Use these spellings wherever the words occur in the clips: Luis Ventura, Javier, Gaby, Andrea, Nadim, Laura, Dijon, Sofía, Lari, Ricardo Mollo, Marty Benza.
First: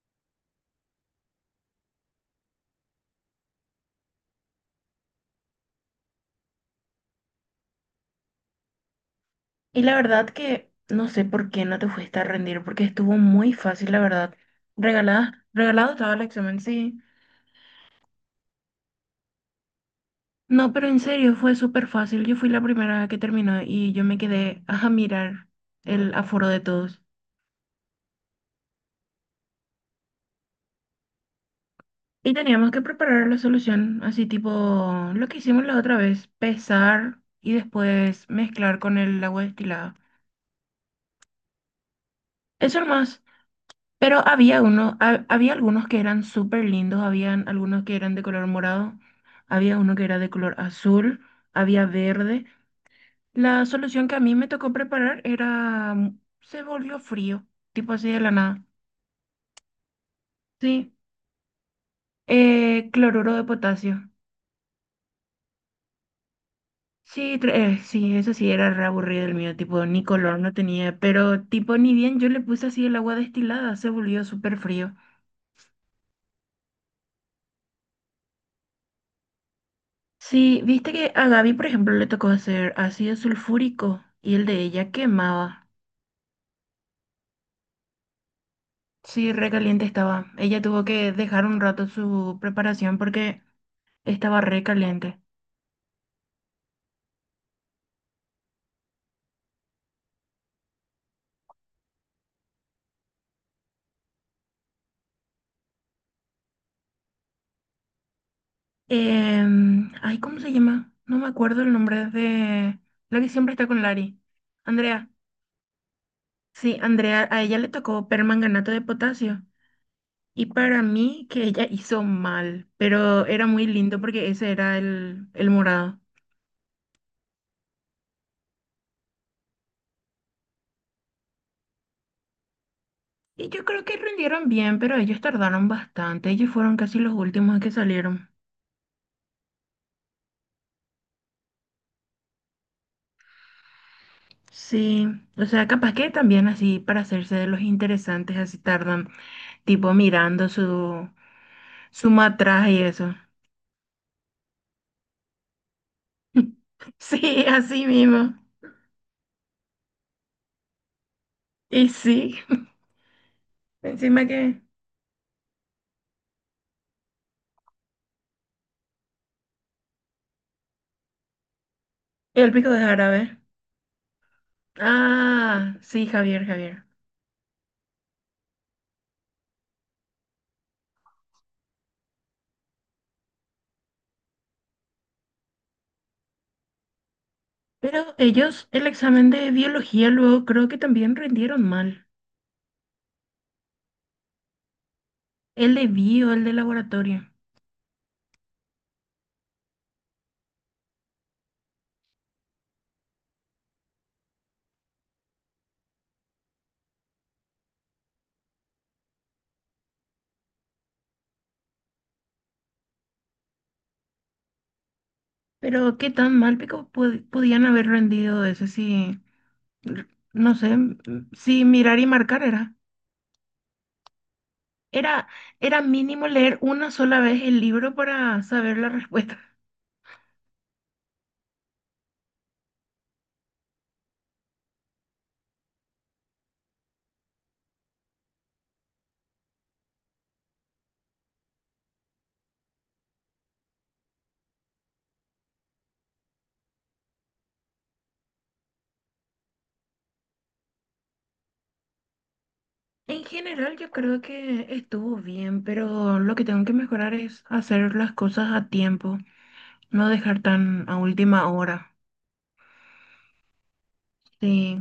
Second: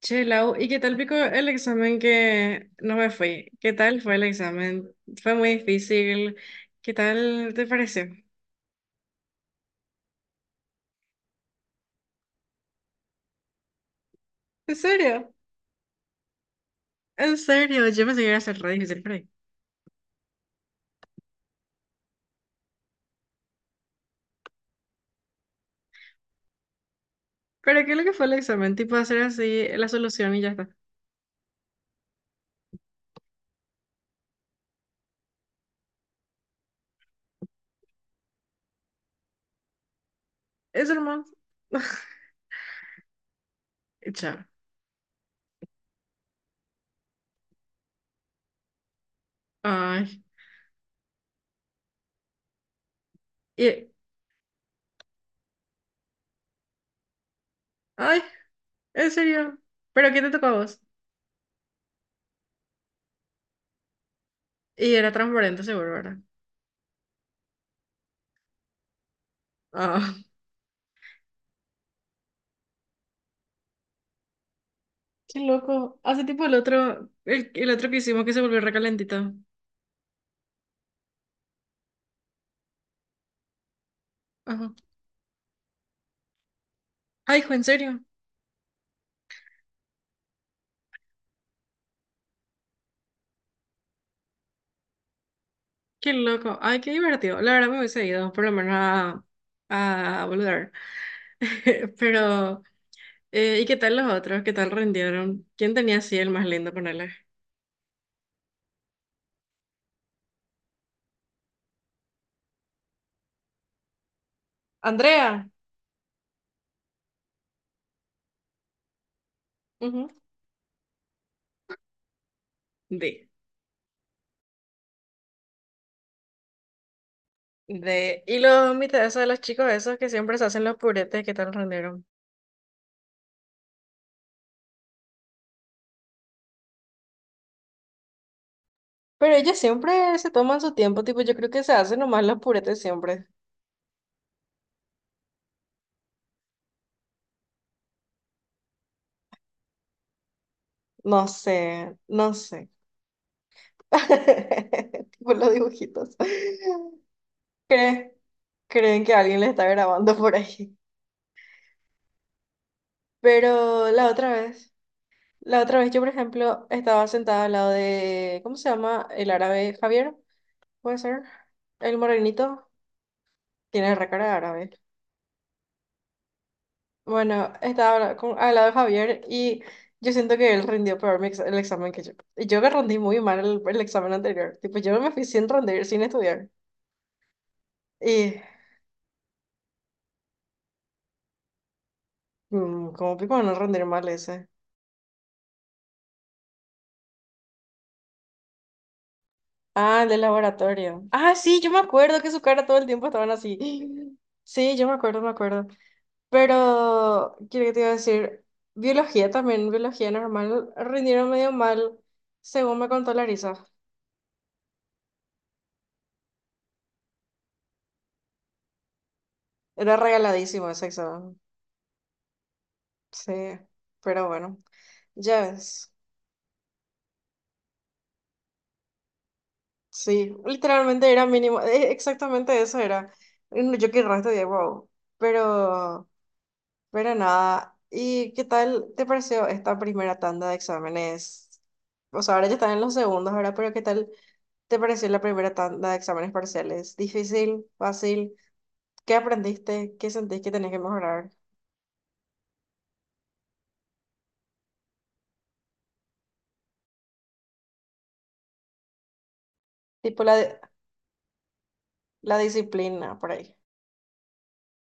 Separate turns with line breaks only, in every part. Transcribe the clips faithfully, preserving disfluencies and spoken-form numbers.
Che, Lau, ¿y qué tal pico el examen que no me fui? ¿Qué tal fue el examen? ¿Fue muy difícil? ¿Qué tal te pareció?
Y la verdad que no sé por qué no te fuiste a rendir, porque estuvo muy fácil, la verdad.
¿En serio?
Regalada, regalado estaba el examen, sí.
¿En serio? Yo pensé que iba a ser re difícil por ahí.
No, pero en serio, fue súper fácil. Yo fui la primera que terminó y yo me quedé a mirar el aforo de todos.
¿Pero qué es lo que fue el examen? Tipo hacer así la solución y ya está.
Y teníamos que preparar la solución, así tipo lo que hicimos la otra vez, pesar y después mezclar con el agua destilada.
Eso nomás.
Eso nomás.
Y
Pero
chao.
había uno, ha- había algunos que eran súper lindos, habían algunos que eran de color morado, había uno que era
Ay.
de color azul, había verde. La
Y-
solución que a mí me tocó preparar era, mm, se volvió frío, tipo así de
Ay,
la nada.
¿en serio? ¿Pero qué te tocó a vos?
Sí, eh, cloruro de potasio.
Y era transparente seguro, ¿verdad?
Sí, tra- eh, sí, eso sí era re aburrido el mío, tipo ni
Ah,
color no tenía, pero tipo ni bien yo le puse así el agua destilada, se volvió súper frío.
qué loco. Hace tipo el otro, el, el otro que hicimos que se volvió recalentito.
Sí, viste que a Gaby, por ejemplo, le tocó hacer ácido sulfúrico y el de
Ajá.
ella quemaba.
Ay, hijo, ¿en serio?
Sí, recaliente estaba. Ella tuvo que dejar un rato su preparación porque estaba recaliente.
Qué loco. Ay, qué divertido. La verdad me hubiese ido, por lo menos a, a boludear. Pero, eh, ¿y qué tal los otros? ¿Qué tal rindieron? ¿Quién tenía así el más lindo, ponele?
Em, ay, ¿cómo se llama? No me acuerdo el nombre de la que siempre está con Lari. Andrea.
Andrea,
Sí, Andrea, a ella le tocó permanganato de potasio.
ujú.
Y para mí que ella hizo mal, pero
De.
era muy lindo porque ese era el, el morado.
De. ¿Y los mitades de los chicos esos que siempre se hacen los puretes? ¿Qué tal rindieron?
Y yo creo que rindieron bien, pero ellos tardaron bastante. Ellos fueron casi los últimos que salieron.
Pero ellos siempre se toman su tiempo, tipo, yo creo que se hacen nomás los puretes siempre.
Sí, o sea, capaz que también así para hacerse de los interesantes, así tardan, tipo mirando su,
No sé,
su
no sé.
matraje y eso.
Tipo los dibujitos.
Sí, así
¿Crees?
mismo.
Creen que alguien les está grabando por ahí.
Y sí,
Pero la
encima
otra
que
vez, la otra vez yo, por ejemplo, estaba sentada al lado de, ¿cómo se llama? El árabe Javier, puede ser. El
el
morenito
pico de árabe.
tiene recara de árabe.
Ah, sí, Javier, Javier.
Bueno, estaba con- al lado de Javier y yo siento que él rindió peor mi ex- el examen que yo. Y yo que rendí muy mal el, el examen anterior. Tipo, yo me fui sin rendir, sin estudiar.
Pero
Y,
ellos, el examen de biología luego creo que también rindieron mal.
mm, ¿Cómo pico no rendir mal ese?
El de bio, el de laboratorio.
Ah, el del laboratorio. Ah, sí, yo me acuerdo que su cara todo el tiempo estaban así. Sí, yo me acuerdo, me acuerdo. Pero, quiero que te iba a decir, biología también, biología normal, rindieron medio mal, según me contó Larisa.
Pero qué tan mal pico pod- podían haber rendido ese si,
Era
r- no
regaladísimo
sé,
ese
m-
examen.
si mirar y marcar era.
Sí, pero bueno,
Era,
ya
era
ves.
mínimo leer una sola vez el libro para saber la respuesta.
Sí, literalmente era mínimo, eh, exactamente eso era. Mm, yo qué resto de wow. Pero... Pero nada, ¿y qué tal te pareció esta primera tanda de exámenes? O sea, ahora ya están en los segundos, ahora, pero ¿qué tal te pareció la primera tanda de exámenes parciales? ¿Difícil? ¿Fácil? ¿Qué aprendiste? ¿Qué sentís que tenés que mejorar?
En general yo creo que estuvo bien, pero lo que tengo que mejorar es hacer las cosas a tiempo, no
Tipo la, di-
dejar tan a última hora.
la disciplina por ahí.
Sí,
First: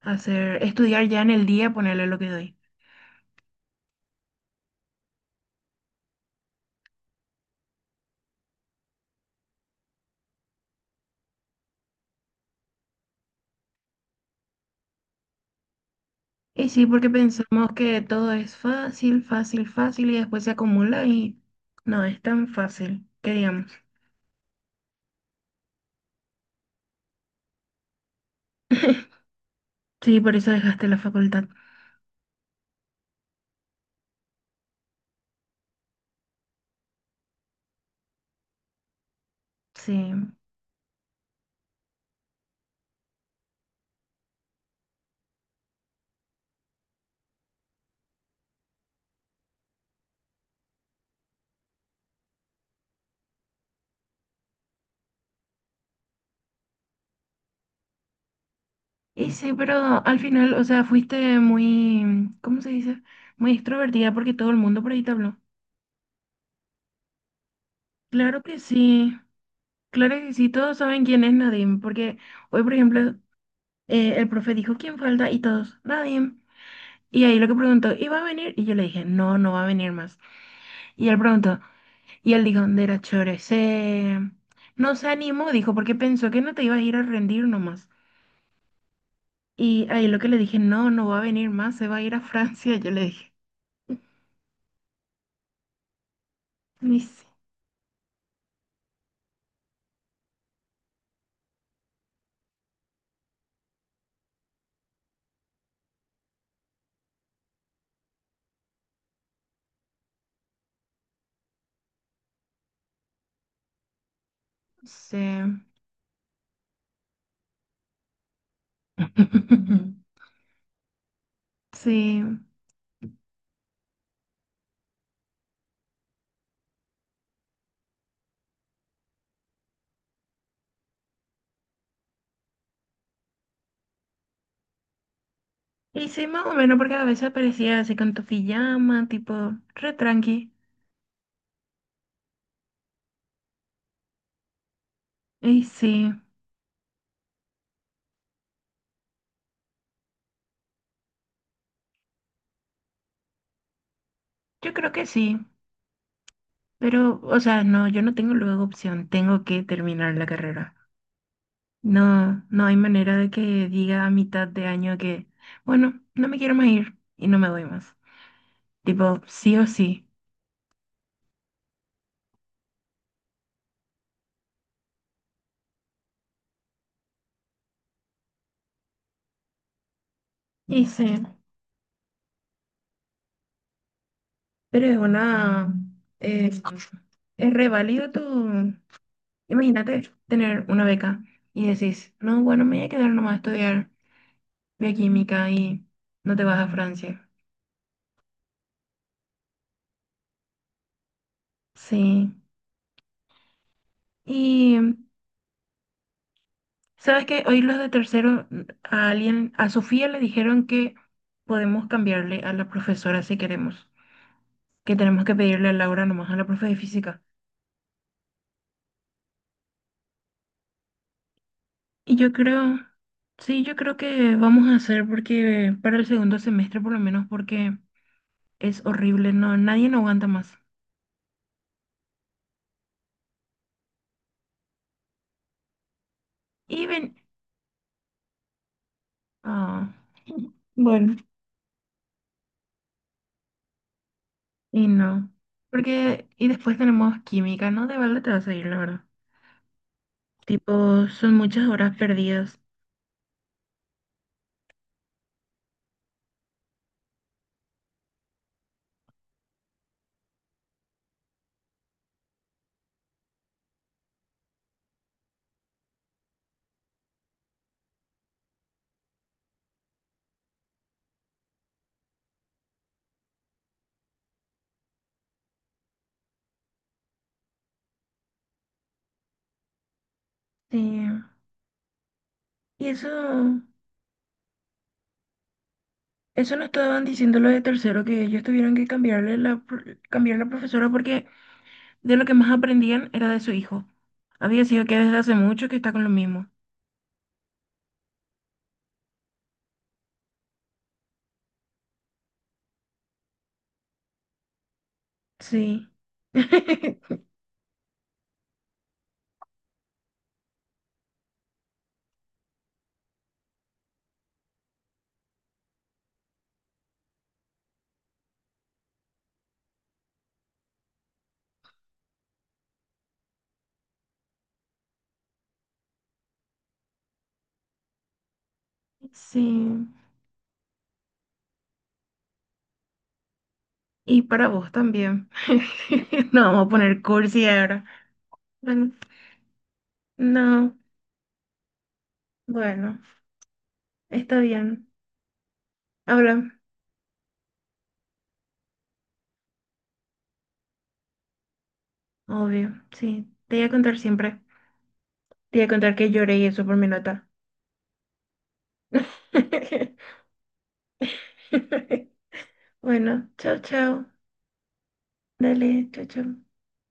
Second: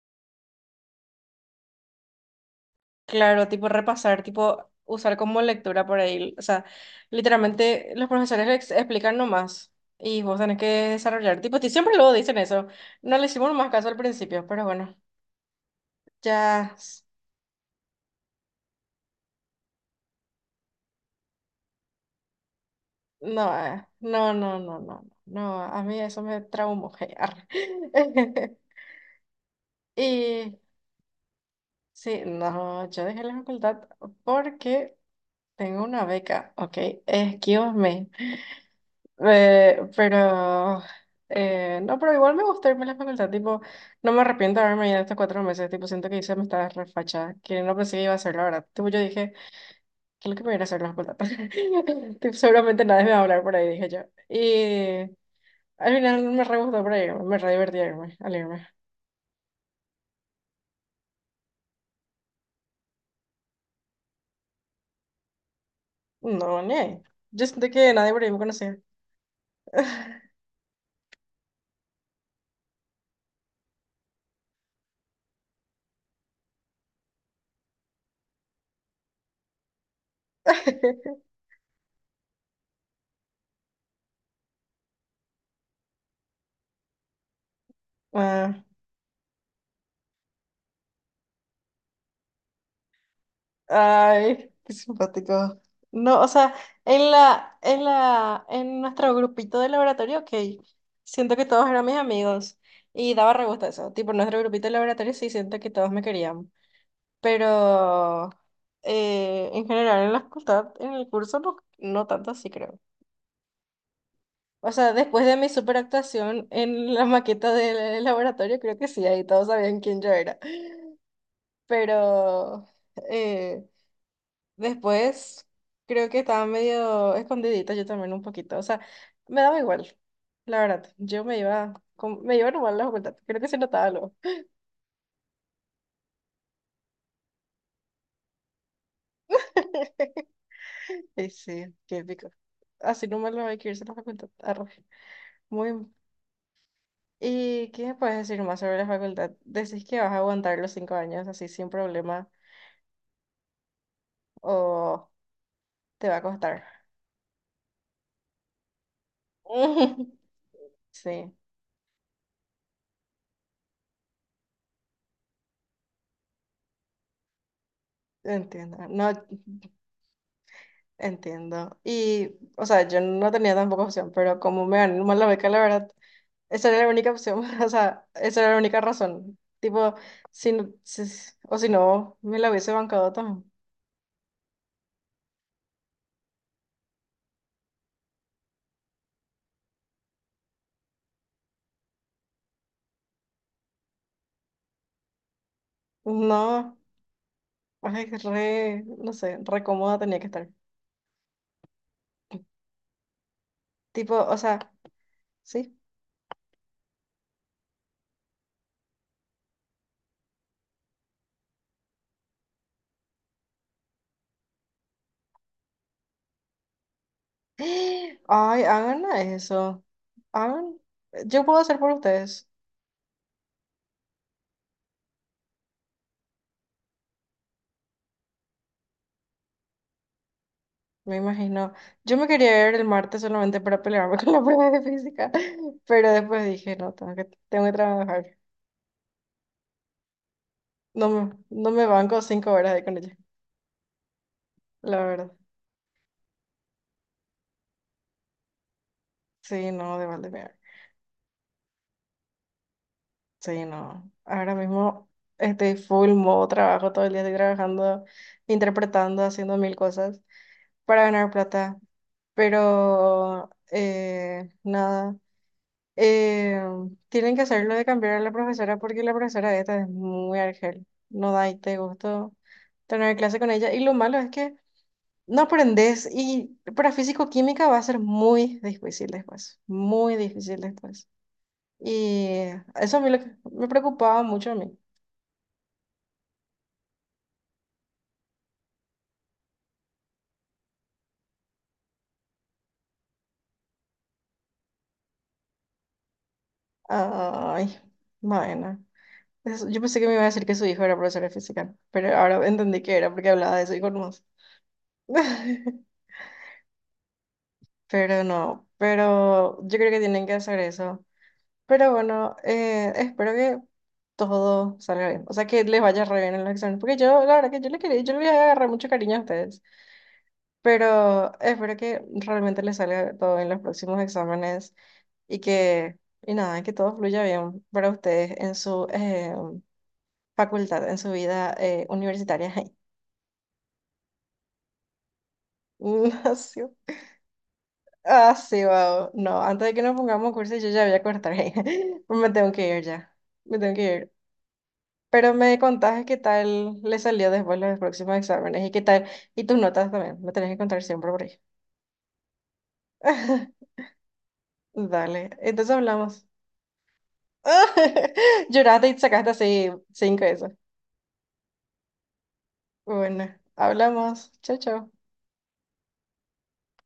hacer, estudiar ya en el día, ponerle lo que doy.
Claro, tipo repasar, tipo usar como lectura por ahí. O sea, literalmente los profesores ex- explican nomás y vos tenés que desarrollar. Tipo, ti- siempre luego dicen eso. No le hicimos más caso al principio, pero bueno,
Y
ya.
sí, porque pensamos que todo es fácil, fácil, fácil y después se acumula y no es tan fácil, que
No,
digamos.
eh, no, no, no, no, no, a mí eso me traumó. Arre.
Sí, por eso
Y
dejaste la facultad.
sí, no, yo dejé la facultad porque tengo una beca, ok, excuse me. Eh,
Sí.
pero eh, no, pero igual me gustó irme a la facultad, tipo, no me arrepiento de haberme ido estos cuatro meses, tipo, siento que hice, me estaba refachada, que no pensé que iba a hacer, la verdad, tipo, yo dije, ¿qué es lo que me viene a ir a hacer a la facultad? Tipo, seguramente nadie me va a hablar por ahí, dije yo, y al final me re gustó reírme, me re divertí a irme.
Y sí, pero al final, o sea, fuiste muy, ¿cómo se dice? Muy extrovertida porque todo el mundo por ahí te habló.
No, ne. Yo sentí que nadie por ahí me
Claro que
conocía.
sí, claro que sí, todos saben quién es Nadim, porque hoy, por ejemplo, eh, el profe dijo quién falta y todos, Nadim. Y ahí lo que preguntó, ¿y va a venir? Y yo le dije, no, no va a venir más. Y él preguntó. Y el Dijon era chore, se... No se animó, dijo, porque pensó que no te ibas a ir a rendir nomás.
Ah,
Y ahí lo que le dije, no, no va a venir más, se va a ir a Francia, yo le dije.
ay, qué simpático. No, o sea,
Ni
en
sí,
la, en la, en nuestro grupito de laboratorio, ok, siento que todos eran mis amigos y daba re gusto eso. Tipo, en nuestro grupito de laboratorio sí siento que todos me querían, pero eh, en general en la facultad, en el curso, no, no tanto así creo. O
no
sea, después de
sé.
mi superactuación en la maqueta del laboratorio, creo que sí, ahí todos sabían quién yo era.
Sí.
Pero eh, después creo que estaba medio escondidita yo también un poquito. O sea, me daba igual, la verdad. Yo me iba, con- me iba normal a la facultad. Creo que se notaba algo.
Y sí, más o menos, porque a veces aparecía así con tu pijama, tipo, re tranqui.
Y sí, qué épico. Así no me lo hay que irse a la facultad. Arre.
Y
Muy...
sí,
¿Y qué me puedes decir más sobre la facultad? Decís que vas a aguantar los cinco años así sin problema.
yo creo que
O
sí.
te va a costar.
Pero, o sea, no, yo no tengo luego opción, tengo que terminar la carrera.
Sí,
No, no hay manera de que diga a mitad de año que, bueno, no me quiero más ir y no me voy más.
entiendo. No
Tipo, sí o sí.
entiendo. Y, o sea, yo no tenía tampoco opción, pero como me ganó mal la beca, la verdad, esa era la única opción. O sea, esa era la única razón. Tipo, si, no-
Y
si-
sí,
o si no, me la hubiese bancado también.
pero es una... eh, es re válido tu... Imagínate tener una beca y decís, no, bueno, me voy a quedar nomás a estudiar bioquímica y no te vas a
No,
Francia.
ay, re, no sé, re cómoda tenía que estar.
Sí.
Tipo, o sea,
Y,
sí.
¿sabes qué? Hoy los de tercero, a alguien, a Sofía le dijeron que podemos cambiarle a la profesora si queremos. Que tenemos que pedirle a Laura nomás a la profe de física.
Ay, hagan eso. Hagan. Yo puedo hacer por
Y yo
ustedes.
creo, sí, yo creo que vamos a hacer porque para el segundo semestre por lo menos porque es horrible, no, nadie no aguanta más.
Me imagino. Yo me quería ver el martes solamente para pelearme con la prueba de física, pero después dije,
Y
no, tengo
ven,
que, tengo que trabajar.
ah,
No
bueno,
me, no me banco cinco horas ahí con ella,
y
la
no,
verdad.
porque, y después tenemos química, ¿no? De balde te vas a ir, la verdad.
Sí, no, de Valdemar.
Tipo, son muchas horas perdidas.
Sí, no. Ahora mismo estoy full modo trabajo, todo el día estoy trabajando, interpretando, haciendo mil cosas para ganar plata, pero eh, nada. Eh, Tienen que hacerlo de cambiar a la profesora porque la profesora de esta es muy argel. No da y te gustó tener clase con ella. Y lo malo es que no aprendes y para físico-química va a ser muy difícil después. Muy difícil
Sí.
después. Y
Y
Eso a
eso,
mí lo que me preocupaba mucho a mí.
eso nos estaban diciendo los de tercero que ellos tuvieron que cambiarle la, pro- cambiar la profesora porque de lo que más aprendían era de su hijo. Había sido que desde hace mucho que está con lo mismo.
Ay, bueno. Es- Yo pensé que me iba a decir que su hijo era profesor de física, pero ahora entendí que era porque hablaba de eso y con más.
Sí.
Pero no, pero yo creo que tienen que hacer eso. Pero bueno, eh, espero que todo salga bien. O sea, que les vaya re bien en los exámenes. Porque yo, la verdad que yo les quería, yo les voy a agarrar mucho cariño a ustedes. Pero espero que realmente les salga todo en los próximos exámenes y que, y nada, que todo fluya bien para ustedes en su eh,
Sí.
facultad, en su vida eh, universitaria.
Y para vos también.
No,
No
sí,
vamos a poner cursi ahora.
ah, sí,
Bueno,
wow. No, antes de que nos pongamos cursos, yo
no.
ya voy a cortar. Me tengo que ir
Bueno,
ya. Me tengo que ir.
está bien.
Pero me contaste qué
Habla.
tal le salió después los próximos exámenes y qué tal, y tus notas también, me tenés que contar siempre por ahí.
Obvio. Sí. Te voy a contar siempre.
Dale,
Te voy a
entonces
contar que
hablamos.
lloré y eso por mi nota.
Lloraste y sacaste así cinco eso.
Bueno,
Bueno,
chao, chao.
hablamos. Chao, chao.
Dale, chao, chao.